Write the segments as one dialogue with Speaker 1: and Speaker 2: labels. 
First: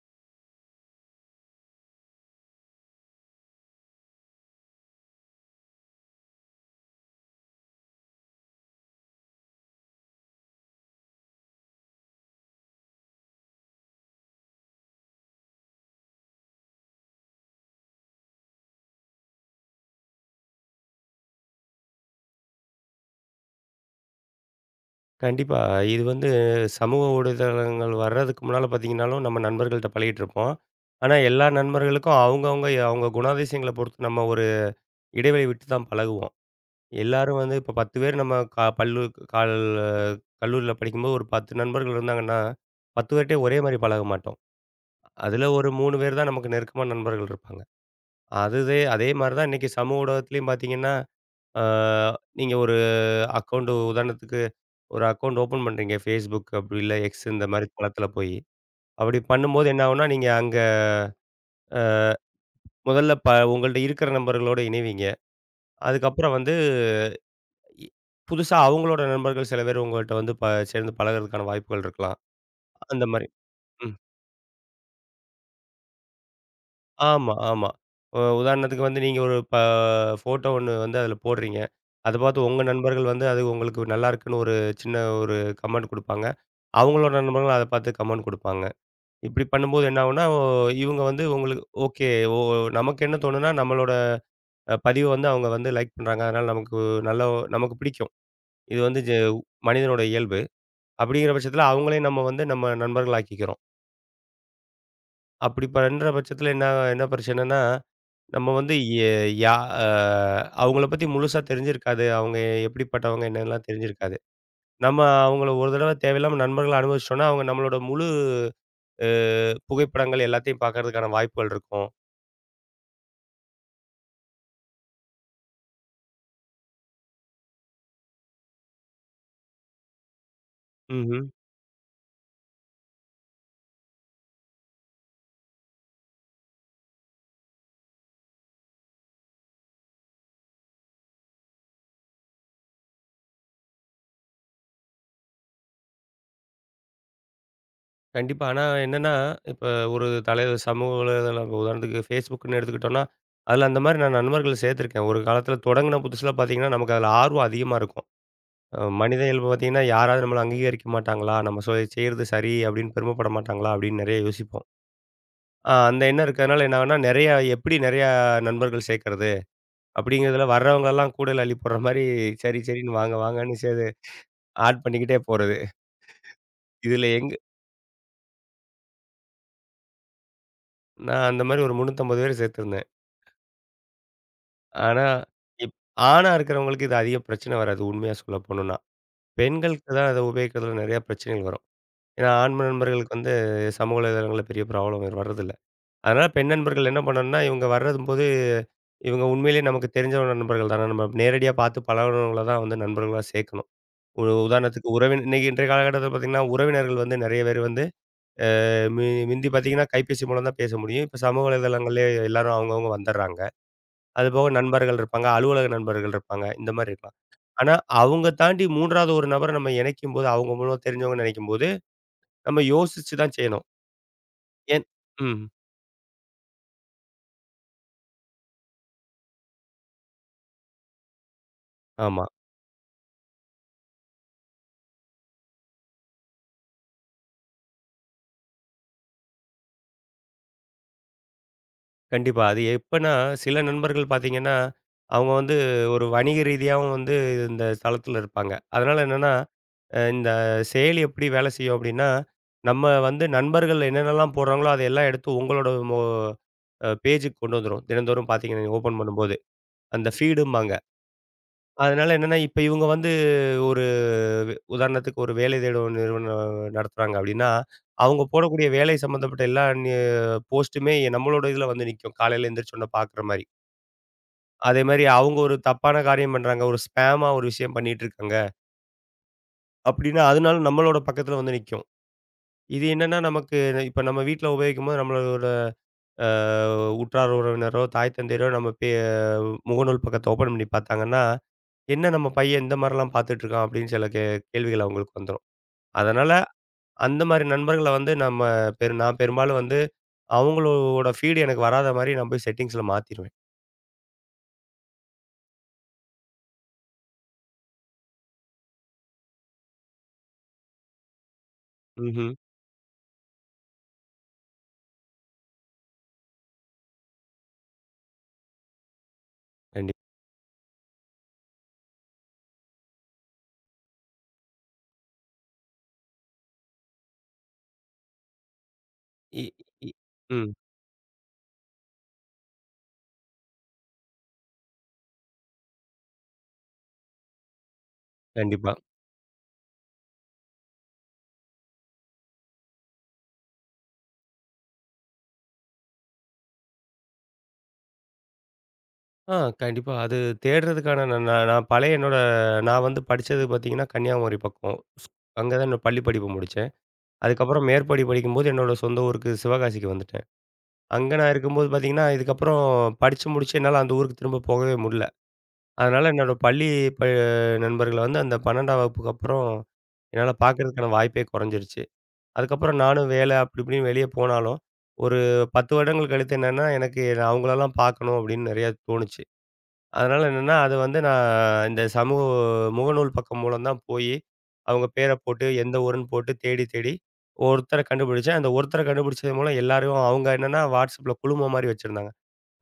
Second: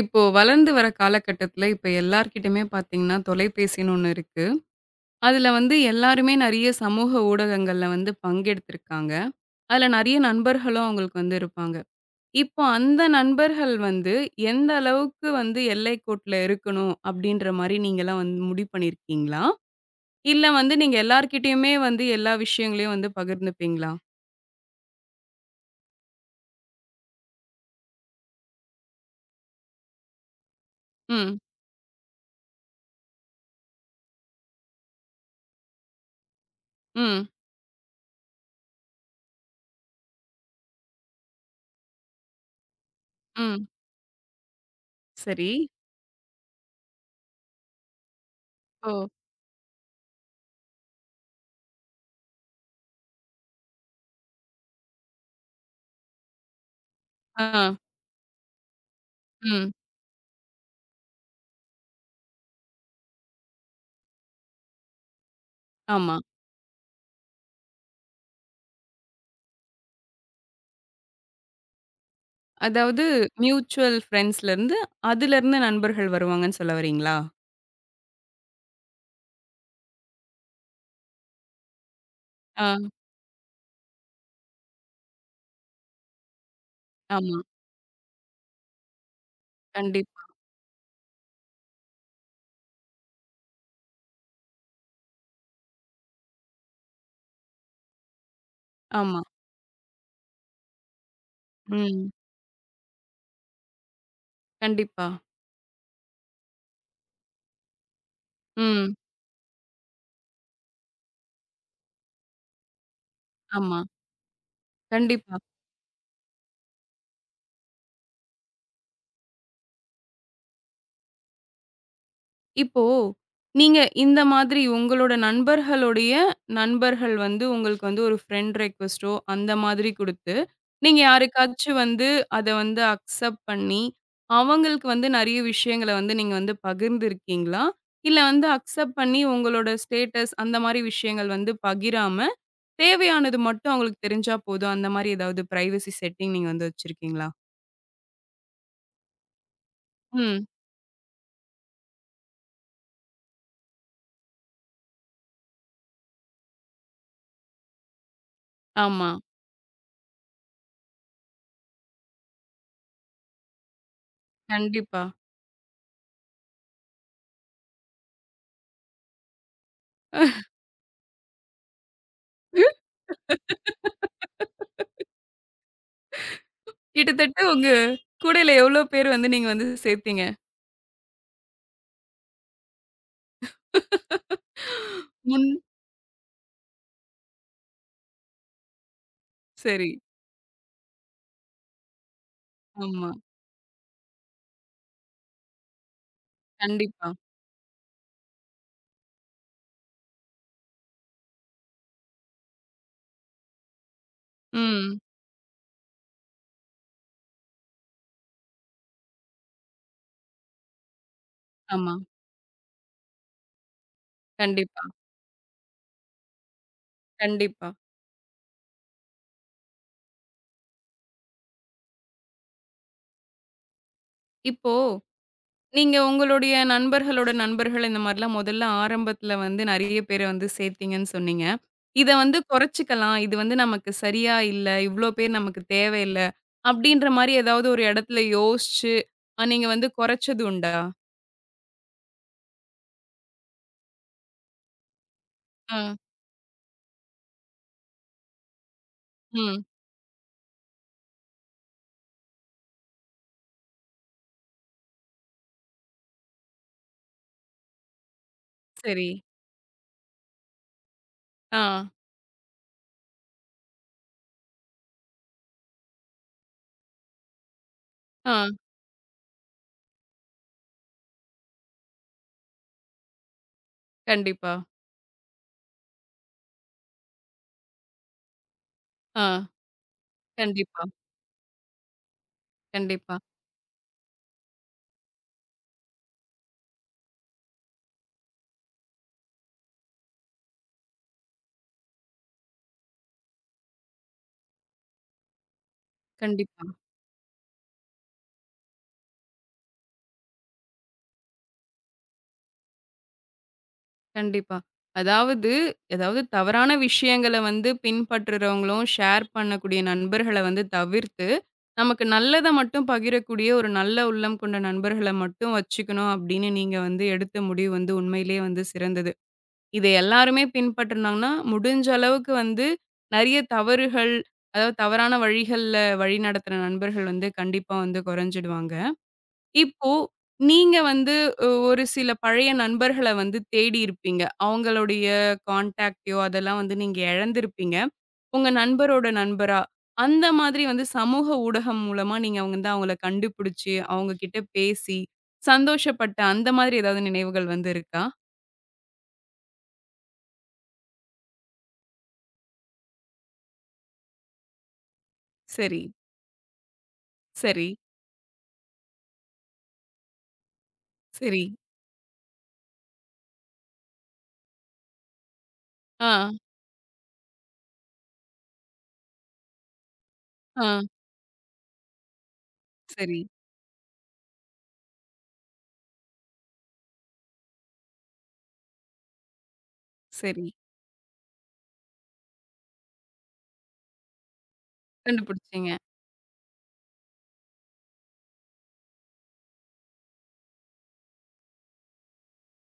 Speaker 1: இப்போ வளர்ந்து வர காலகட்டத்துல, இப்ப எல்லார்கிட்டயுமே பார்த்தீங்கன்னா, தொலைபேசின்னு ஒண்ணு இருக்கு. அதுல வந்து எல்லாருமே நெறைய சமூக ஊடகங்கள்ல வந்து பங்கெடுத்திருக்காங்க. அதுல நெறைய நண்பர்களும் அவங்களுக்கு வந்து இருப்பாங்க. இப்போ அந்த நண்பர்கள் வந்து, எந்த அளவுக்கு வந்து எல்லைக்கோட்டுல இருக்கணும் அப்படின்ற மாரி நீங்கலாம் வந்து முடிவு பண்ணியிருக்கீங்களா? இல்ல வந்து நீங்க எல்லார்கிட்டயுமே வந்து எல்லா விஷயங்களையும் வந்து பகிர்ந்துப்பீங்களா?
Speaker 2: கண்டிப்பா. இது சமூக ஊடதளங்கள் வர்றதுக்கு முன்னால பார்த்தீங்கன்னாலும், நம்ம நண்பர்கள்ட்ட பழகிட்டுருப்போம். ஆனா,
Speaker 1: ம்,
Speaker 2: எல்லா நண்பர்களுக்கும் அவுங்கவுங்க குணாதிசயங்கள பொறுத்து நம்ம ஒரு இடைவெளி விட்டு தான் பழகுவோம்.
Speaker 1: ம்,
Speaker 2: எல்லாரும் இப்ப 10 பேர் நம்ம க பல்லு கால் கல்லூரியில படிக்கும்போது ஒரு 10 நண்பர்கள் இருந்தாங்கன்னா, 10 பேர்ட்டயும் ஒரே
Speaker 1: ம்.
Speaker 2: மாரி பழக மாட்டோம். அதுல
Speaker 1: சரி.
Speaker 2: ஒரு 3 பேர் தான் நமக்கு நெருக்கமான நண்பர்கள் இருப்பாங்க. அதுவே
Speaker 1: ஓ!
Speaker 2: அதே மாரி தான் இன்னைக்கு சமூக ஊடகத்திலயும் பார்த்தீங்கன்னா, அ நீங்க ஒரு அக்கவுண்ட் உதாரணத்துக்கு ஒரு அக்கவுண்ட் ஓப்பன் பண்றீங்க Facebook அப்படி இல்ல X இந்த மாரி
Speaker 1: ஆ.
Speaker 2: தளத்துல போய். அப்படி பண்ணும்போது
Speaker 1: ம்.
Speaker 2: என்ன ஆகும்னா, நீங்க அங்க அ முதல்ல உங்கள்ட்ட இருக்கிற நண்பர்களோட இணைவீங்க.
Speaker 1: ஆமா.
Speaker 2: அதுக்கப்புறம் இ புதுசா அவங்களோட நண்பர்கள் சில பேர் உங்கள்ட்ட வந்து சேர்ந்து பழகுறதுக்கான வாய்ப்புகள் இருக்கலாம்.
Speaker 1: அதாவது
Speaker 2: அந்த மாரி. ம்.
Speaker 1: மியூச்சுவல் ஃப்ரெண்ட்ஸ்லேருந்து, அதுலேருந்து நண்பர்கள் வருவாங்கன்னு சொல்ல வரீங்களா?
Speaker 2: ஆமா, ஆமா. உதாரணத்துக்கு நீங்க ஒரு ஃபோட்டோ ஒண்ணு அதுல போடுறீங்க. அத பார்த்து உங்க
Speaker 1: ஆ,
Speaker 2: நண்பர்கள் அது உங்களுக்கு நல்லா இருக்குன்னு ஒரு சின்ன ஒரு கமெண்ட் குடுப்பாங்க. அவங்களோட
Speaker 1: ஆமா.
Speaker 2: நண்பர்களும் அத பார்த்து கமெண்ட் குடுப்பாங்க. இப்படி பண்ணும்போது என்ன
Speaker 1: கண்டிப்பா.
Speaker 2: ஆகும்னா, இவுங்க உங்களுக்கு ஓகே. ஓ நமக்கு என்ன தோணும்னா, நம்மளோட பதிவ அவங்க லைக் பண்றாங்க. அதனால நமக்கு நல்ல நமக்கு பிடிக்கும். இது வந்து ஜ
Speaker 1: ஆமா.
Speaker 2: மனிதனோட இயல்பு. அப்படிங்கிற பட்சத்தில அவங்களையும்
Speaker 1: ம்.
Speaker 2: நம்ம நண்பர்கள் ஆக்கிக்கிறோம்.
Speaker 1: கண்டிப்பா.
Speaker 2: அப்படி பண்ற பட்சத்தில என்ன என்ன பிரச்சனைன்னா, நம்ம வந்து
Speaker 1: ம்.
Speaker 2: எ யா அ அவங்கள பத்தி முழுசா தெரிஞ்சிருக்காது. அவங்க எப்படிப்பட்டவங்க என்னன்னுலாம்
Speaker 1: ஆமா.
Speaker 2: தெரிஞ்சிருக்காது. நம்ம
Speaker 1: கண்டிப்பா.
Speaker 2: அவங்கள ஒரு தடவ தேவையில்லாம நண்பர்களா அனுபவிச்சுட்டோம்னா, அவங்க நம்மளோட முழு அ புகைப்படங்கள் எல்லாத்தையும் பார்க்கறதுக்கான வாய்ப்புகள் இருக்கும்.
Speaker 1: இப்போ நீங்க இந்த மாதிரி உங்களோட நண்பர்களுடைய நண்பர்கள் வந்து உங்களுக்கு வந்து ஒரு ஃப்ரெண்ட் ரிக்வெஸ்ட்டோ அந்த மாதிரி குடுத்து, நீங்க
Speaker 2: ம்ஹ்ம்.
Speaker 1: யாருக்காச்சும் வந்து அத வந்து அக்செப்ட் பண்ணி, அவங்களுக்கு வந்து நெறைய விஷயங்கள வந்து நீங்க வந்து பகிர்ந்திருக்கீங்களா? இல்ல வந்து அக்செப்ட் பண்ணி உங்களோட ஸ்டேட்டஸ் அந்த மாரி விஷயங்கள் வந்து பகிராம தேவையானது மட்டும் அவங்களுக்கு தெரிஞ்சா போதும். அந்த மாரி ஏதாவது பிரைவசி செட்டிங் நீங்க வந்து வச்சிருக்கீங்களா?
Speaker 2: கண்டிப்பா. ஆனா என்னன்னா, இப்ப ஒரு
Speaker 1: ம்.
Speaker 2: தலைவர் சமூக வலைதளம் இப்ப உதாரணத்துக்கு Facebookன்னு எடுத்துக்கிட்டோம்னா, அதுல அந்த மாரி நான் நண்பர்கள சேர்த்துருக்கேன். ஒரு காலத்தில தொடங்குன புதுசுல பார்த்தீங்கன்னா, நமக்கு அதுல ஆர்வம் அதிகமா இருக்கும்.
Speaker 1: ஆமா.
Speaker 2: மனித இயல்பு பார்த்தீங்கன்னா, யாராவது நம்மள அங்கீகரிக்க மாட்டாங்களா? நம்ம செய்றது சரி அப்படின்னு பெருமைப்பட மாட்டாங்களா? அப்படின்னு நெறைய யோசிப்போம்.
Speaker 1: கண்டிப்பா.
Speaker 2: அந்த எண்ணம் இருக்கிறதுனால என்ன ஆகும்னா, எப்படி நெறையா நண்பர்கள் சேர்க்கறது? அப்படிங்கிறதுல வர்றவங்கலாம் கூடையில அள்ளி போடுற மாரி, சரி சரின்னு வாங்க வாங்கன்னு ஆட் பண்ணிக்கிட்டே போறது. இதுல எங்க
Speaker 1: கிட்டத்தட்ட உங்க கூடையில எவ்ளோ பேர் வந்து நீங்க வந்து சேர்த்தீங்க?
Speaker 2: நான் அந்த மாரி ஒரு 350 பேர் சேர்த்திருந்தேன். ஆனா,
Speaker 1: முன்
Speaker 2: இப் ஆணா இருக்கிறவங்களுக்கு இது அதிக பிரச்சனை வராது, உண்மையா சொல்ல போணும்னா. பெண்களுக்கு
Speaker 1: சரி.
Speaker 2: தான் அத உபயோகிக்கிறதுல நெறைய பிரச்சனைகள் வரும். ஏன்னா, ஆண்
Speaker 1: ஆமா.
Speaker 2: நண்பர்களுக்கு சமூக வலைதளங்கள்ல பெரிய ப்ராப்ளம் வர்றதில்ல. அதனால பெண் நண்பர்கள் என்ன
Speaker 1: கண்டிப்பா.
Speaker 2: பண்ணணும்னா, இவங்க வர்றதும்போது இவங்க உண்மையிலேயே நமக்கு தெரிஞ்ச நண்பர்கள் தானே. நம்ம நேரடியா பார்த்து பழகுனவங்கள தான் நண்பர்களா சேர்க்கணும். ஒரு உதாரணத்துக்கு
Speaker 1: ம்.
Speaker 2: உறவின் இன்னைக்கு இன்றைய காலகட்டத்தில பார்த்தீங்கன்னா, உறவினர்கள் நெறைய பேர் வந்து மி மிந்தி பார்த்தீங்கன்னா, கைபேசி மூலம் தான் பேச முடியும். இப்ப சமூக
Speaker 1: ஆமா.
Speaker 2: வலைதளங்கள்லயே எல்லாரும் அவங்கவங்க வந்துர்றாங்க. அதுபோக
Speaker 1: கண்டிப்பா,
Speaker 2: நண்பர்கள் இருப்பாங்க, அலுவலக நண்பர்கள் இருப்பாங்க. இந்த மாரி இருக்கலாம்.
Speaker 1: கண்டிப்பா.
Speaker 2: ஆனா, அவங்க தாண்டி 3வது ஒரு நபர நம்ம இணைக்கும்போது, அவங்க மூலமா தெரிஞ்சவங்கன்னு நெனைக்கும்போது, நம்ம யோசிச்சு தான் செய்யணும்.
Speaker 1: இப்போ
Speaker 2: ஏன் ம்.
Speaker 1: நீங்க உங்களுடைய நண்பர்களோட நண்பர்கள் இந்த மாரிலாம் முதல்ல ஆரம்பத்துல வந்து நெறைய பேர வந்து சேர்த்தீங்கன்னு சொன்னீங்க. இத
Speaker 2: ஆமா.
Speaker 1: வந்து குறைச்சுக்கலாம். இது வந்து நமக்கு சரியா இல்ல. இவ்ளோ பேர் நமக்கு தேவையில்ல. அப்டின்ற மாரி ஏதாவது ஒரு இடத்துல யோசிச்சு, நீங்க வந்து குறைச்சது உண்டா?
Speaker 2: கண்டிப்பா. அது எப்பன்னா, சில நண்பர்கள் பார்த்தீங்கன்னா, அவங்க
Speaker 1: ஆ.
Speaker 2: ஒரு வணிக ரீதியாவும் இந்த தளத்தில இருப்பாங்க. அதனால என்னன்னா,
Speaker 1: ம்.
Speaker 2: இந்த செயலி எப்படி வேலை செய்யும் அப்படின்னா, நம்ம வந்து நண்பர்கள் என்னென்னலாம் போடுறாங்களோ, அதையெல்லாம் எடுத்து உங்களோட மொ அ பேஜுக்கு கொண்டு வந்துரும். தினந்தோறும் பார்த்தீங்கன்னா, நீங்க ஓப்பன்
Speaker 1: சரி.
Speaker 2: பண்ணும்போது. அந்த ஃபீடும்பாங்க.
Speaker 1: ஆ.
Speaker 2: அதனால என்னன்னா, இப்ப இவுங்க ஒரு வே உதாரணத்துக்கு ஒரு வேலை தேடும் நிறுவனம் நடத்துறாங்க அப்டின்னா, அவுங்க
Speaker 1: ஆ.
Speaker 2: போடக்கூடிய வேலை சம்மந்தப்பட்ட எல்லா போஸ்ட்டுமே நம்மளோட இதுல நிக்கும். காலையில எந்திரிச்ச உடனே பாக்குற மாரி.
Speaker 1: கண்டிப்பா.
Speaker 2: அதே மாரி அவுங்க ஒரு தப்பான காரியம் பண்றாங்க. ஒரு ஸ்பேமா ஒரு விஷயம் பண்ணிட்டு இருக்காங்க.
Speaker 1: ஆ.
Speaker 2: அப்டின்னா, அதனால
Speaker 1: கண்டிப்பா.
Speaker 2: நம்மளோட பக்கத்துல நிக்கும். இது
Speaker 1: கண்டிப்பா.
Speaker 2: என்னன்னா, நமக்கு இப்ப நம்ம வீட்ல உபயோகிக்கும்போது நம்மளோட அ உற்றார் உறவினரோ, தாய் தந்தையரோ நம்ம பே முகநூல் பக்கத்த ஓப்பன் பண்ணி பாத்தாங்கன்னா, "என்ன நம்ம பையன் இந்த மாரிலாம் பாத்துட்டு இருக்கான்?" அப்டின்னு சில கே கேள்விகள் அவுங்களுக்கு வந்துரும். அதனால
Speaker 1: கண்டிப்பா.
Speaker 2: அந்த மாரி நண்பர்கள நம்ம பெரும்பாலும் அவங்களோட ஃபீடு எனக்கு வராத மாரி நான் போய் செட்டிங்ஸ்ல மாத்திருவேன்.
Speaker 1: கண்டிப்பா. அதாவது அதாவது தவறான விஷயங்கள வந்து பின்பற்றுறவங்களும், ஷேர் பண்ணக்கூடிய நண்பர்கள வந்து தவிர்த்து நமக்கு
Speaker 2: ம்ஹ்ம்.
Speaker 1: நல்லத மட்டும் பகிரக்கூடிய ஒரு நல்ல உள்ளம் கொண்ட நண்பர்கள மட்டும் வச்சுக்கணும் அப்படின்னு நீங்க வந்து எடுத்த முடிவு வந்து உண்மையிலேயே வந்து சிறந்தது. இத
Speaker 2: கண்டிப்பா.
Speaker 1: எல்லாருமே பின்பற்றுனாங்கன்னா, முடிஞ்ச அளவுக்கு வந்து நெறைய தவறுகள், அதாவது தவறான வழிகள்ல வழிநடத்துற நண்பர்கள் வந்து கண்டிப்பா வந்து குறைஞ்சிடுவாங்க.
Speaker 2: இ இ
Speaker 1: இப்போ
Speaker 2: ம்.
Speaker 1: நீங்க வந்து ஒரு சில பழைய நண்பர்கள வந்து தேடி இருப்பீங்க. அவங்களுடைய கான்டாக்ட்டையோ அதெல்லாம் வந்து நீங்க இழந்திருப்பீங்க. உங்க
Speaker 2: கண்டிப்பா.
Speaker 1: நண்பரோட நண்பரா? அந்த மாதிரி வந்து சமூக ஊடகம் மூலமா நீங்க வந்து அவங்கள கண்டுபிடிச்சு, அவங்க கிட்ட பேசி, சந்தோஷப்பட்ட அந்த மாதிரி ஏதாவது நினைவுகள் வந்து இருக்கா?
Speaker 2: ஆ கண்டிப்பா. அது தேடுறதுக்கான நான் நான் நான் பழைய நான் படிச்சது பார்த்தீங்கன்னா, கன்னியாகுமரி பக்கம். ஸ் அங்க தான்
Speaker 1: சரி,
Speaker 2: என்னோட பள்ளி படிப்பு முடிச்சேன். அதுக்கப்புறம்
Speaker 1: சரி,
Speaker 2: மேற்படி படிக்கும்போது என்னோட சொந்த ஊருக்கு சிவகாசிக்கு வந்துட்டேன். அங்க நான்
Speaker 1: சரி.
Speaker 2: இருக்கும்போது பார்த்தீங்கன்னா, இதுக்கப்புறம் படிச்சு முடிச்சு என்னால அந்த ஊருக்கு திரும்ப போகவே முடில. அதனால
Speaker 1: ஆ,
Speaker 2: என்னோட பள்ளி ப நண்பர்கள அந்த 12ஆம் வகுப்புக்கு அப்புறம், என்னால
Speaker 1: ஆ.
Speaker 2: பார்க்கறதுக்கான வாய்ப்பே குறைஞ்சிருச்சு. அதுக்கப்புறம் நானும்
Speaker 1: சரி,
Speaker 2: வேலை அப்படி இப்படின்னு வெளிய போனாலும், ஒரு 10 வருடங்கள் கழித்து என்னன்னா, எனக்கு அவங்களெல்லாம் பார்க்கணும் அப்படின்னு நிறையா தோணுச்சு. அதனால
Speaker 1: சரி.
Speaker 2: என்னன்னா, அது வந்து நான் இந்த சமூக முகநூல் பக்கம் மூலம் தான் போயி, அவங்க பேர போட்டு,
Speaker 1: கண்டுபிடிச்சீங்க.
Speaker 2: எந்த ஊருன்னு போட்டு தேடி தேடி ஒருத்தர கண்டுபிடிச்சேன். அந்த ஒருத்தர கண்டுபிடிச்சது மூலம் எல்லாரையும் அவங்க என்னன்னா, WhatsAppல குழுமம் மாரி வச்சிருந்தாங்க.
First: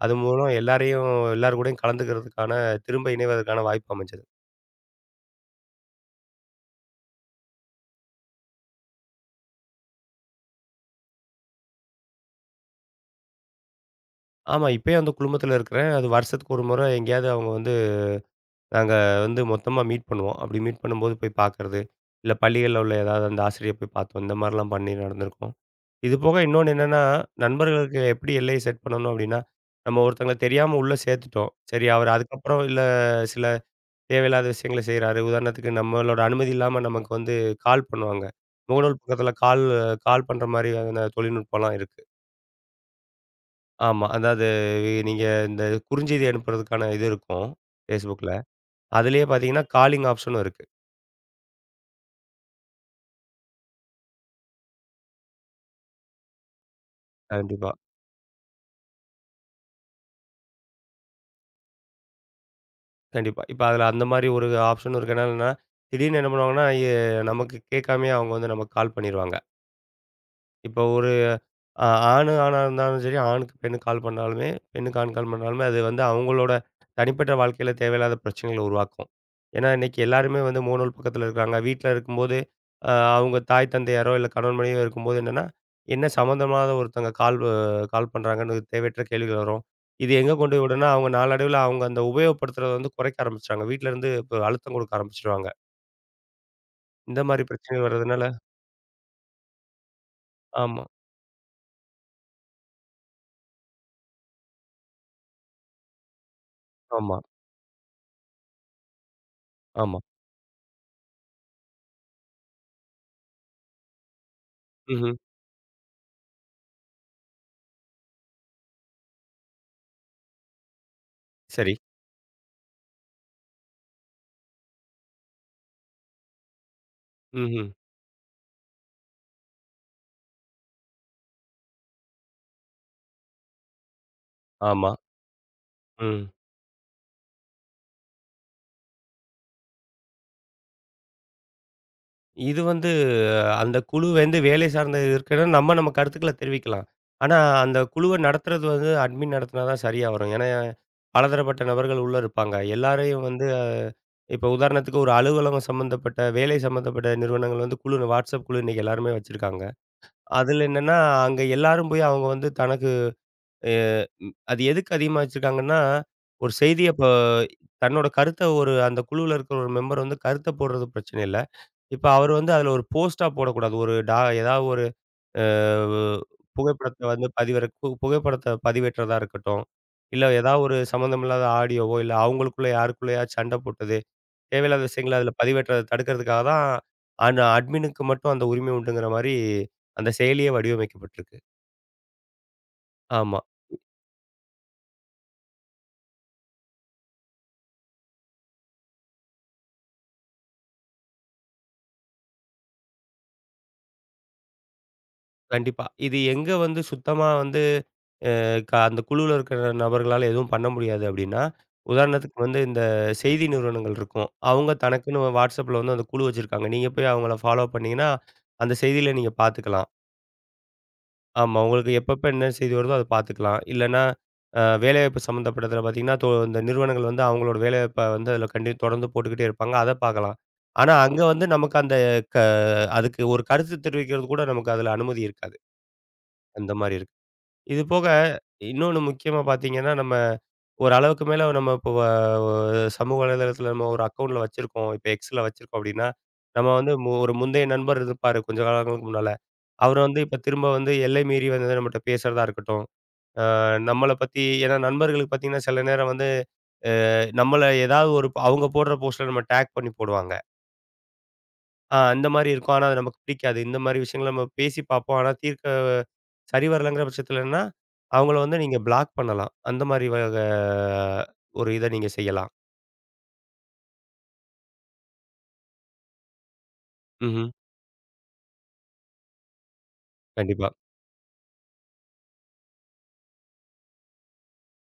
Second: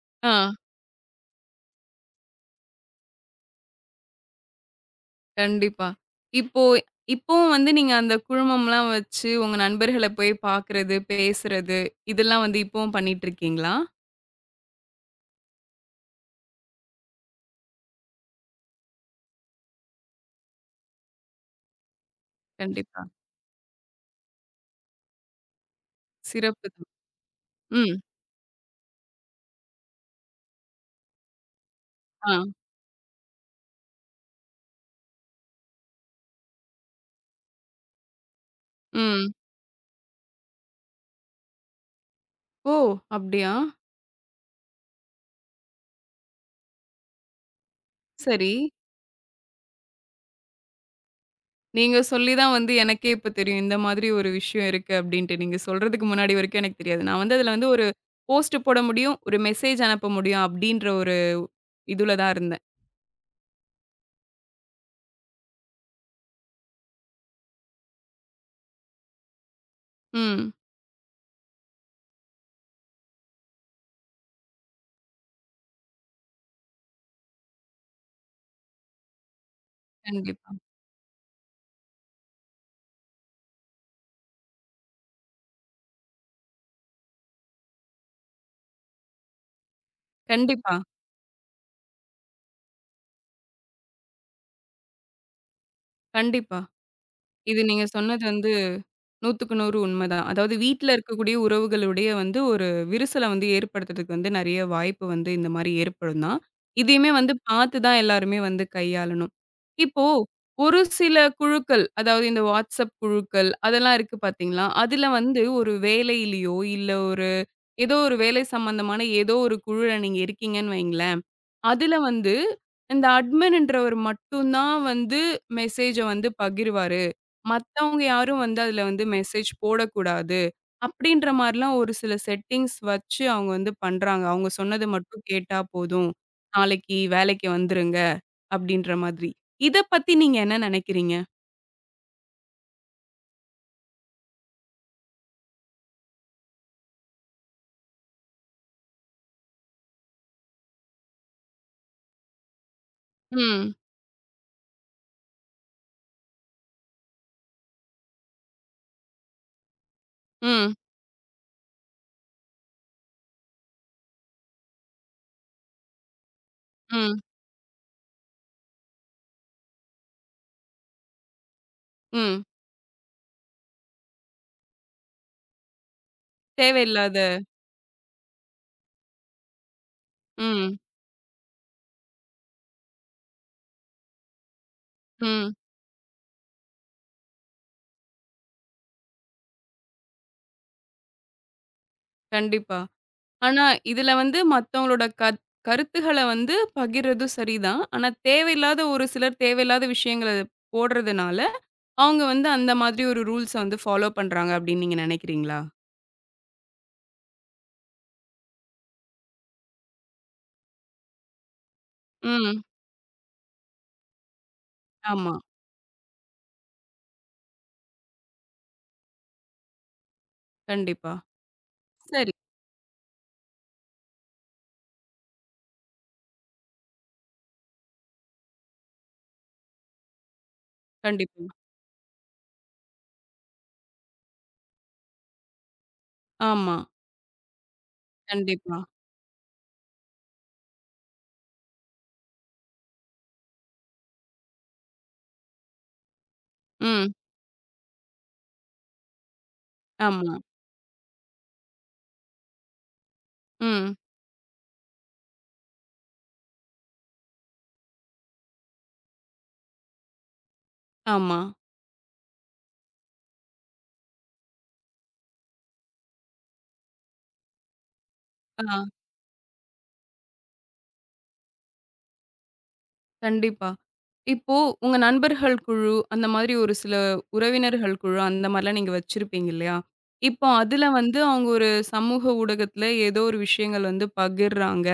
Speaker 2: அது
Speaker 1: ஆ,
Speaker 2: மூலம் எல்லாரையும் எல்லார் கூடயும் கலந்துக்கிறதுக்கான, திரும்ப இணைவதற்கான வாய்ப்பு அமைஞ்சது.
Speaker 1: கண்டிப்பா. இப்போ இப்பவும் வந்து நீங்க அந்த குழுமம்லாம் வச்சு உங்க நண்பர்கள போய் பார்க்கறது, பேசுறது, இதெல்லாம் வந்து இப்பவும் பண்ணிட்டு இருக்கீங்களா?
Speaker 2: ஆமா, இப்பயும் அந்த குழுமத்தில இருக்கிறேன். அது வருஷத்துக்கு ஒரு முறை எங்கேயாவது அவங்க நாங்க மொத்தமா மீட் பண்ணுவோம். அப்படி மீட் பண்ணும்போது போய் பார்க்கறது, இல்ல பள்ளிகள்ல உள்ள
Speaker 1: கண்டிப்பா.
Speaker 2: ஏதாவது அந்த ஆசிரியரை போய் பார்த்தோம். இந்த மாரிலாம் பண்ணி நடந்திருக்கோம். இது போக
Speaker 1: சிறப்பு.
Speaker 2: இன்னொன்னு என்னன்னா,
Speaker 1: ம்.
Speaker 2: நண்பர்களுக்கு எப்படி எல்லையை செட் பண்ணணும் அப்படின்னா, நம்ம ஒருத்தங்கள தெரியாம உள்ள சேர்த்துட்டோம். சரி, அவர்
Speaker 1: ஆ.
Speaker 2: அதுக்கப்புறம் இல்ல சில தேவையில்லாத விஷயங்கள செய்றாரு. உதாரணத்துக்கு நம்மளோட அனுமதி இல்லாம நமக்கு கால் பண்ணுவாங்க. முகநூல் பக்கத்தில
Speaker 1: ம்.
Speaker 2: கால் கால் பண்ற மாதிரியான தொழில்நுட்பம்லாம் இருக்கு.
Speaker 1: ஓ! அப்படியா?
Speaker 2: ஆமா. அதாவது நீங்க இந்த குறுஞ்செய்தி அனுப்புறதுக்கான இது இருக்கும். Facebookல.
Speaker 1: சரி.
Speaker 2: அதிலேயே பார்த்தீங்கன்னா, காலிங் ஆப்ஷனும் இருக்கு.
Speaker 1: நீங்க சொல்லி தான் வந்து எனக்கே இப்ப தெரியும். இந்த மாதிரி ஒரு விஷயம் இருக்கு அப்டின்ட்டு. நீங்க சொல்றதுக்கு முன்னாடி வரைக்கும் எனக்கு தெரியாது. நான் வந்து அதுல வந்து
Speaker 2: கண்டிப்பா,
Speaker 1: ஒரு போஸ்ட் போட முடியும், ஒரு மெசேஜ் அனுப்ப முடியும் அப்டின்ற ஒரு இதுல தான் இருந்தேன்.
Speaker 2: கண்டிப்பா. இப்ப அதில அந்த மாதிரி ஒரு ஆப்ஷனும் இருக்கு. என்னன்னா, திடீர்னு என்ன பண்ணுவாங்கன்னா, நமக்கு கேட்காமயே அவங்க நமக்கு கால் பண்ணிருவாங்க.
Speaker 1: ம்.
Speaker 2: இப்போ ஒரு ஆ ஆணு ஆணா இருந்தாலும் சரி, ஆணுக்கு பெண்ணுக்கு கால் பண்ணாலுமே, பெண்ணுக்கு ஆண் கால் பண்ணாலுமே, அது அவங்களோட தனிப்பட்ட வாழ்க்கையில தேவையில்லாத பிரச்சனைகள உருவாக்கும். ஏன்னா, இன்னைக்கு எல்லாருமே
Speaker 1: கண்டிப்பா.
Speaker 2: முகநூல் பக்கத்தில இருக்காங்க. வீட்ல இருக்கும்போது, அவங்க தாய் தந்தையாரோ, இல்ல கணவன் மனைவியோ இருக்கும்போது என்னன்னா, என்ன சம்மந்தமாத ஒருத்தங்க கால் பண்றாங்கன்னு தேவையற்ற கேள்விகள் வரும். இது எங்க கொண்டு போய்
Speaker 1: கண்டிப்பா,
Speaker 2: விடும்னா, அவங்க நாளடைவில அவங்க அந்த உபயோகப்படுத்துறத குறைக்க ஆரம்பிச்சுட்டாங்க. வீட்ல இருந்து இப்ப அழுத்தம் கொடுக்க ஆரம்பிச்சுருவாங்க.
Speaker 1: கண்டிப்பா.
Speaker 2: இந்த மாரி
Speaker 1: இது நீங்க
Speaker 2: பிரச்சனைகள் வர்றதுனால
Speaker 1: சொன்னது வந்து 100க்கு 100 உண்மதான். அதாவது
Speaker 2: ஆமா,
Speaker 1: வீட்ல இருக்கக்கூடிய உறவுகளுடைய வந்து ஒரு விரிசல வந்து ஏற்படுத்துறதுக்கு வந்து நெறைய வாய்ப்பு வந்து இந்த மாரி ஏற்படும் தான். இதையுமே
Speaker 2: ஆமா,
Speaker 1: வந்து பார்த்து தான் எல்லாருமே வந்து கையாளணும்.
Speaker 2: ஆமா.
Speaker 1: இப்போ ஒரு சில குழுக்கள், அதாவது இந்த WhatsApp குழுக்கள் அதெல்லாம் இருக்கு பார்த்தீங்களா? அதுல
Speaker 2: ம்ஹ்ம்.
Speaker 1: வந்து ஒரு வேலையிலயோ, இல்ல ஒரு ஏதோ ஒரு வேலை சம்மந்தமான ஏதோ ஒரு குழுல நீங்க இருக்கீங்கன்னு வைங்களேன்.
Speaker 2: சரி.
Speaker 1: அதுல வந்து இந்த அட்மின்ன்றவர் மட்டும் தான் வந்து மெசேஜ வந்து பகிர்வாரு.
Speaker 2: ம்ஹ்ம்.
Speaker 1: மத்தவங்க யாரும் வந்து அதுல வந்து மெசேஜ் போடக்கூடாது. அப்படின்ற மாரிலாம் ஒரு சில செட்டிங்ஸ் வச்சு அவங்க வந்து பண்றாங்க. அவங்க சொன்னது
Speaker 2: ஆமா.
Speaker 1: மட்டும் கேட்டா
Speaker 2: ம்.
Speaker 1: போதும்.
Speaker 2: ஆமாம்
Speaker 1: நாளைக்கு வேலைக்கு வந்துருங்க அப்படின்ற மாதிரி. இத பத்தி நீங்க என்ன நெனைக்கிறீங்க?
Speaker 2: இது அந்த குழு வேலை சார்ந்து இருக்கிறது, நம்ம நம்ம கருத்துக்கள தெரிவிக்கலாம். ஆனா, அந்த குழுவ நடத்துறது அட்மின் நடத்தினா தான் சரியா வரும். ஏன்னா, பலதரப்பட்ட நபர்கள் உள்ள இருப்பாங்க. எல்லாரையும் வந்து
Speaker 1: ம்,
Speaker 2: இப்ப உதாரணத்துக்கு ஒரு அலுவலகம் சம்மந்தப்பட்ட, வேலை சம்மந்தப்பட்ட நிறுவனங்கள் WhatsApp குழு இன்னைக்கு எல்லாருமே வச்சிருக்காங்க. அதுல
Speaker 1: ம்,
Speaker 2: என்னன்னா, அங்க எல்லாரும் போய் அவங்க தனக்கு அ அது எதுக்கு அதிகமா வச்சிருக்காங்கன்னா, ஒரு செய்திய இப்ப
Speaker 1: ம்,
Speaker 2: தன்னோட கருத்த ஒரு அந்த குழுவுல இருக்கிற ஒரு மெம்பர் கருத்த போடுறது பிரச்சனை இல்ல. இப்ப அவரு
Speaker 1: ம்.
Speaker 2: அதுல ஒரு போஸ்ட்டா போடக்கூடாது. ஒரு டா ஏதாவது ஒரு அ புகைப்படத்த
Speaker 1: தேவையில்லாத
Speaker 2: வந்து பதிவிறக் பு புகைப்படத்த பதிவேற்றதா இருக்கட்டும். இல்ல ஏதாவது ஒரு
Speaker 1: ம்,
Speaker 2: சம்மந்தமில்லாத ஆடியோவோ, இல்ல அவங்களுக்குள்ள யாருக்குள்ளயா சண்ட போட்டது. தேவையில்லாத விஷயங்கள அதுல
Speaker 1: ம்.
Speaker 2: பதிவேற்றத தடுக்கிறதுக்காக தான் அந்த அட்மினுக்கு மட்டும் அந்த உரிமை உண்டுங்கிற மாரி அந்த செயலியே வடிவமைக்கப்பட்டிருக்கு.
Speaker 1: கண்டிப்பா.
Speaker 2: ஆமா,
Speaker 1: ஆனா இதுல வந்து மத்தவங்களோட கருத்துகள வந்து பகிர்றதும் சரிதான். ஆனா தேவையில்லாத ஒரு சிலர் தேவையில்லாத விஷயங்கள போடுறதுனால அவங்க வந்து அந்த மாதிரி ஒரு ரூல்ஸ வந்து ஃபாலோ பண்றாங்க அப்படின்னு நீங்க நினைக்கிறீங்களா?
Speaker 2: கண்டிப்பா. இது எங்க வந்து சுத்தமா வந்து க அந்த குழுவுல இருக்கிற நபர்களால எதுவும் பண்ண முடியாது அப்படின்னா, உதாரணத்துக்கு
Speaker 1: ம்.
Speaker 2: இந்த செய்தி நிறுவனங்கள் இருக்கும். அவங்க தனக்குன்னு
Speaker 1: ஆமா.
Speaker 2: WhatsAppல அந்த குழு வச்சிருக்காங்க. நீங்க போய் அவங்கள ஃபாலோ பண்ணீங்கன்னா, அந்த செய்தியில நீங்க பார்த்துக்கலாம்.
Speaker 1: கண்டிப்பா.
Speaker 2: ஆமா, உங்களுக்கு எப்பப்ப
Speaker 1: சரி.
Speaker 2: என்ன செய்தி வருதோ அத பார்த்துக்கலாம். இல்லன்னா, வேலைவாய்ப்பு சம்மந்தப்பட்டதுல பார்த்தீங்கன்னா, இந்த நிறுவனங்கள் அவங்களோட வேலைவாய்ப்ப அதில தொடர்ந்து போட்டுக்கிட்டே இருப்பாங்க. அத பார்க்கலாம். ஆனா, அங்க
Speaker 1: கண்டிப்பா.
Speaker 2: நமக்கு அந்த க அதுக்கு ஒரு கருத்து தெரிவிக்கிறது கூட நமக்கு அதில அனுமதி இருக்காது. அந்த
Speaker 1: ஆமா.
Speaker 2: மாரி இருக்கு. இது போக
Speaker 1: கண்டிப்பா.
Speaker 2: இன்னொன்னு முக்கியமா பார்த்தீங்கன்னா, ஒரு அளவுக்கு மேல நம்ம இப்போ சமூக வலைதளத்தில நம்ம ஒரு அக்கவுண்ட்ல வச்சிருக்கோம். இப்ப Xல வச்சிருக்கோம் அப்படின்னா, நம்ம வந்து மு
Speaker 1: ம்.
Speaker 2: ஒரு முந்தைய நண்பர் இருப்பாரு கொஞ்ச காலங்களுக்கு முன்னால. அவரு
Speaker 1: ஆமா.
Speaker 2: இப்ப திரும்ப எல்லை மீறி நம்மட்ட பேசுறதா இருக்கட்டும்,
Speaker 1: ம்.
Speaker 2: நம்மள பத்தி, ஏன்னா நண்பர்களுக்கு பார்த்தீங்கன்னா, சில நேரம் வந்து அ நம்மள ஏதாவது அவங்க போடுற போஸ்ட்ல நம்ம டேக் பண்ணி போடுவாங்க.
Speaker 1: ஆமா.
Speaker 2: அந்த மாரி இருக்கும். ஆனா அது நமக்கு பிடிக்காது. இந்த மாரி விஷயங்கள நம்ம பேசி பார்ப்போம். ஆனா தீர்க்க சரி வரலங்கிற பட்சத்துல என்னன்னா, அவங்கள நீங்க
Speaker 1: ஆ.
Speaker 2: பிளாக் பண்ணலாம். அந்த மாரி ஒரு இத நீங்க செய்யலாம்.
Speaker 1: கண்டிப்பா. இப்போ உங்க நண்பர்கள் குழு, அந்த மாதிரி ஒரு சில
Speaker 2: ம்ஹ்ம்.
Speaker 1: உறவினர்கள் குழு அந்த மாரிலாம் நீங்க வச்சிருப்பீங்க இல்லையா? இப்போ
Speaker 2: கண்டிப்பா.
Speaker 1: அதுல வந்து அவங்க ஒரு சமூக ஊடகத்துல ஏதோ ஒரு விஷயங்கள் வந்து பகிர்றாங்க.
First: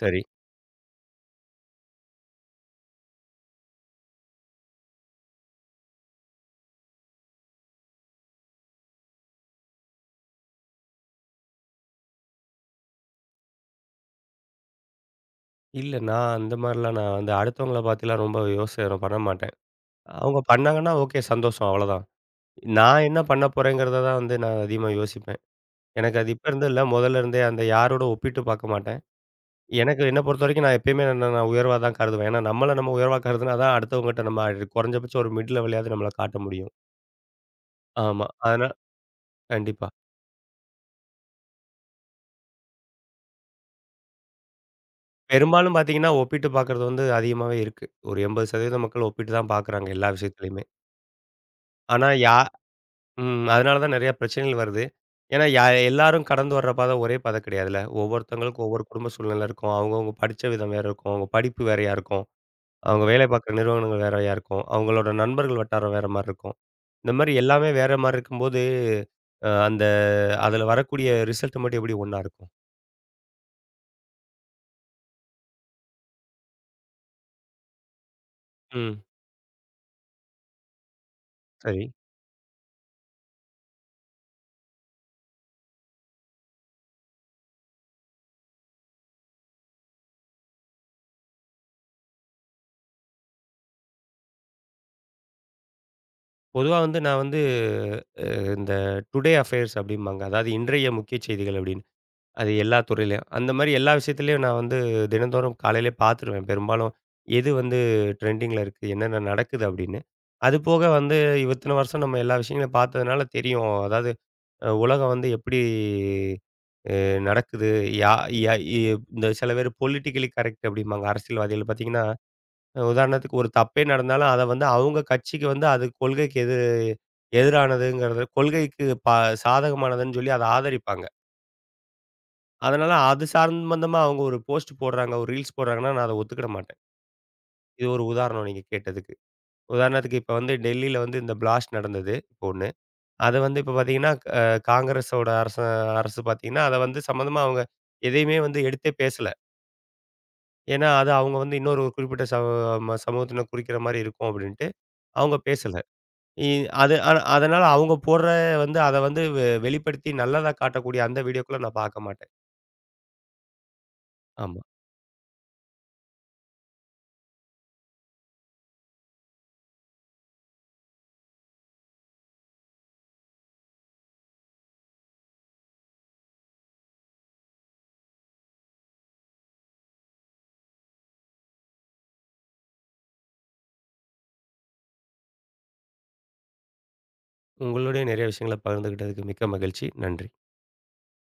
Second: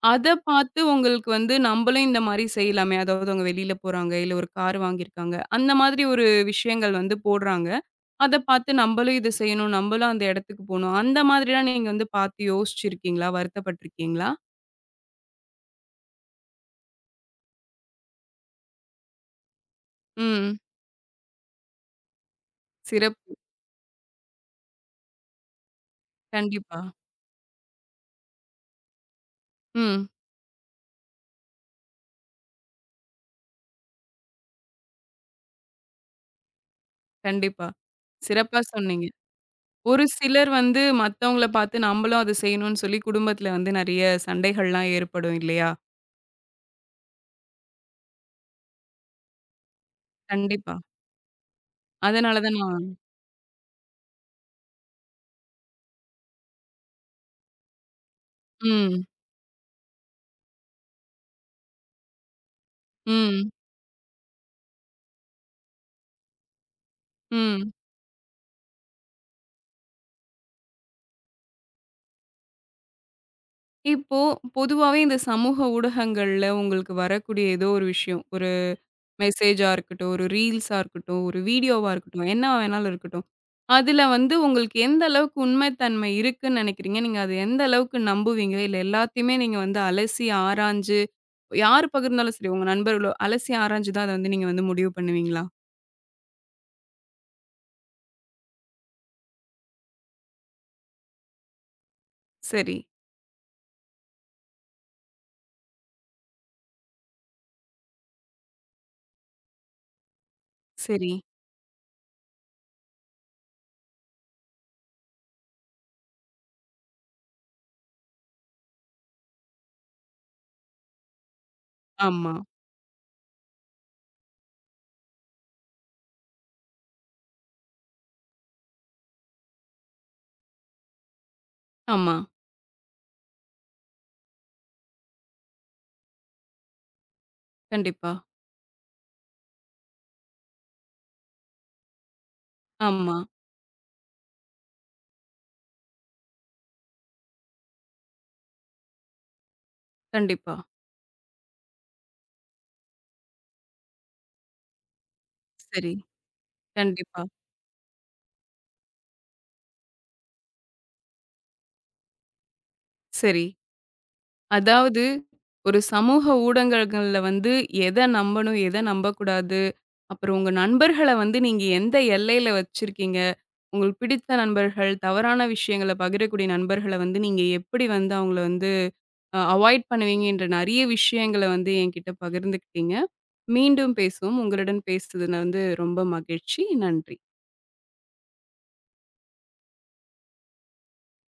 Speaker 2: சரி.
Speaker 1: அத பார்த்து உங்களுக்கு வந்து நம்பளும் இந்த மாரி செய்யலாமே! அதாவது அவங்க வெளியில போறாங்க, இல்ல ஒரு கார் வாங்கியிருக்காங்க. அந்த மாதிரி ஒரு விஷயங்கள் வந்து போடுறாங்க. அத பார்த்து நம்பளும் இத செய்யணும், நம்பளும் அந்த இடத்துக்கு போணும். அந்த மாதிரிலாம் நீங்க வந்து பார்த்து யோசிச்சிருக்கீங்களா? வருத்தப்பட்டுருக்கீங்களா?
Speaker 2: இல்ல, நான் அந்த மாரிலாம் நான் அடுத்தவங்கள பார்த்துலாம் ரொம்ப யோசனை பண்ண மாட்டேன். அவங்க
Speaker 1: ம்.
Speaker 2: பண்ணாங்கன்னா ஓகே, சந்தோஷம், அவ்வளோதான். நான் என்ன
Speaker 1: சிறப்பு.
Speaker 2: பண்ண போறேங்கிறத தான் நான் அதிகமா யோசிப்பேன். எனக்கு அது இப்ப இருந்து இல்ல,
Speaker 1: கண்டிப்பா.
Speaker 2: முதல்ல இருந்தே அந்த யாரோட ஒப்பிட்டு பார்க்க மாட்டேன். எனக்கு
Speaker 1: ம்.
Speaker 2: என்ன பொறுத்தவரைக்கும் நான் எப்பயுமே என்ன நான் உயர்வா தான் கருதுவேன். ஏன்னா நம்மள நம்ம உயர்வா கருதுனா தான் அடுத்தவங்ககிட்ட நம்ம குறைஞ்சபட்சம் ஒரு மிட் லெவலயாவது நம்மள காட்ட முடியும்.
Speaker 1: கண்டிப்பா.
Speaker 2: ஆமா.
Speaker 1: சிறப்பா சொன்னீங்க.
Speaker 2: கண்டிப்பா.
Speaker 1: ஒரு சிலர் வந்து மத்தவங்கள பார்த்து நம்பளும் அத செய்யணும்னு சொல்லி குடும்பத்தில வந்து நெறைய சண்டைகள்லாம் ஏற்படும் இல்லையா?
Speaker 2: பெரும்பாலும் பார்த்தீங்கன்னா, ஒப்பிட்டு பார்க்கிறது அதிகமாவே இருக்கு. ஒரு 80% மக்கள் ஒப்பிட்டு தான் பார்க்குறாங்க எல்லா விஷயத்துலயுமே.
Speaker 1: கண்டிப்பா.
Speaker 2: ஆனா யா
Speaker 1: அதனால தான் நான்
Speaker 2: ம். அதனால தான் நெறைய பிரச்சனைகள் வருது. ஏன்னா எல்லாரும் கடந்து வர்ற பாதை ஒரே பாதை கிடையாதுல்ல. ஒவ்வொருத்தவங்களுக்கும் ஒவ்வொரு
Speaker 1: ம்.
Speaker 2: குடும்ப சூழ்நிலை இருக்கும். அவங்கவங்க படிச்ச விதம் வேற இருக்கும். அவங்க படிப்பு வேறையா இருக்கும். அவங்க வேலை
Speaker 1: ம்.
Speaker 2: பார்க்குற நிறுவனங்கள் வேறையா இருக்கும். அவங்களோட நண்பர்கள் வட்டாரம் வேற மாரி இருக்கும். இந்த மாரி எல்லாமே
Speaker 1: ம்.
Speaker 2: வேற மாரி இருக்கும்போது, அந்த அதில வரக்கூடிய ரிசல்ட் மட்டும் எப்படி ஒண்ணா இருக்கும்?
Speaker 1: இப்போ பொதுவாவே இந்த சமூக ஊடகங்கள்ல உங்களுக்கு வரக்கூடிய ஏதோ ஒரு விஷயம், ஒரு
Speaker 2: ம்.
Speaker 1: மெசேஜா இருக்கட்டும், ஒரு ரீல்ஸா இருக்கட்டும், ஒரு
Speaker 2: சரி.
Speaker 1: வீடியோவா இருக்கட்டும், என்ன வேணாலும் இருக்கட்டும். அதுல வந்து உங்களுக்கு எந்த அளவுக்கு உண்மைத்தன்மை இருக்குன்னு நினைக்கிறீங்க? நீங்க அது எந்த அளவுக்கு நம்புவீங்க? இல்ல எல்லாத்தையுமே நீங்க வந்து அலசி ஆராய்ஞ்சு, யார் பகிர்ந்தாலும் சரி, உங்க நண்பர்களோ அலசி ஆராய்ஞ்சு தான் அத வந்து நீங்க வந்து முடிவு பண்ணுவீங்களா?
Speaker 2: பொதுவா நான் இந்த டுடே அஃபேர்ஸ் அப்படிம்பாங்க. அதாவது இன்றைய முக்கிய செய்திகள் அப்படின்னு. அது
Speaker 1: சரி,
Speaker 2: எல்லா துறையிலயும். அந்த மாரி எல்லா விஷயத்துலயும் நான் தினந்தோறும் காலையிலே பார்த்துருவேன். பெரும்பாலும் எது ட்ரெண்டிங்கில இருக்கு, என்னென்ன நடக்குது அப்படின்னு. அது போக
Speaker 1: சரி.
Speaker 2: வந்து இத்தன வருஷம் நம்ம எல்லா விஷயங்களையும் பார்த்ததுனால தெரியும். அதாவது உலகம் எப்படி நடக்குது. யா யா இ இந்த சில பேர் பொலிட்டிக்கலி கரெக்ட் அப்படிம்பாங்க. அரசியல்வாதிகள் பார்த்தீங்கன்னா
Speaker 1: ஆமா,
Speaker 2: உதாரணத்துக்கு ஒரு தப்பே நடந்தாலும், அத அவங்க கட்சிக்கு அது கொள்கைக்கு எதிரானதுங்கிறது கொள்கைக்கு சாதகமானதுன்னு சொல்லி அத ஆதரிப்பாங்க.
Speaker 1: ஆமா.
Speaker 2: அதனால அது சம்பந்தமா அவங்க ஒரு போஸ்ட் போடுறாங்க, ஒரு ரீல்ஸ் போடுறாங்கன்னா, நான் அத ஒத்துக்கிட மாட்டேன். இது ஒரு
Speaker 1: கண்டிப்பா.
Speaker 2: உதாரணம் நீங்க கேட்டதுக்கு. உதாரணத்துக்கு இப்ப டெல்லியில இந்த பிளாஸ்ட் நடந்தது, இப்ப ஒண்ணு.
Speaker 1: ஆமா.
Speaker 2: அத இப்ப பார்த்தீங்கன்னா, அ காங்கிரஸோட அரச அரசு பார்த்தீங்கன்னா, அத சம்மந்தமா அவங்க எதையுமே எடுத்தே பேசல.
Speaker 1: கண்டிப்பா.
Speaker 2: ஏன்னா, அது அவங்க இன்னொரு ஒரு குறிப்பிட்ட ச ம சமூகத்தினர் குறிக்கிற மாரி இருக்கும் அப்படின்ட்டு அவங்க பேசல.
Speaker 1: சரி.
Speaker 2: இ அது ஆனா
Speaker 1: கண்டிப்பா.
Speaker 2: அதனால அவங்க போடுற அத வந்து வெ வெளிப்படுத்தி நல்லதா காட்டக்கூடிய அந்த வீடியோக்கள நான் பார்க்க மாட்டேன்.
Speaker 1: சரி.
Speaker 2: ஆமா.
Speaker 1: அதாவது, ஒரு சமூக ஊடகங்கள்ல வந்து எத நம்பணும், எத நம்பக்கூடாது, அப்புறம் உங்க நண்பர்கள வந்து நீங்க எந்த எல்லையில வச்சிருக்கீங்க? உங்களுக்கு பிடித்த நண்பர்கள், தவறான விஷயங்கள பகிரக்கூடிய நண்பர்கள வந்து நீங்க எப்படி வந்து அவங்கள வந்து அவாய்ட் பண்ணுவீங்கன்ற நெறைய விஷயங்கள வந்து என்கிட்ட பகிர்ந்துக்கிட்டீங்க. மீண்டும் பேசுவோம். உங்களுடன் பேசுனதுல வந்து ரொம்ப மகிழ்ச்சி. நன்றி.
Speaker 2: உங்களுடைய நிறைய விஷயங்கள பகிர்ந்துகிட்டதுக்கு மிக்க மகிழ்ச்சி. நன்றி.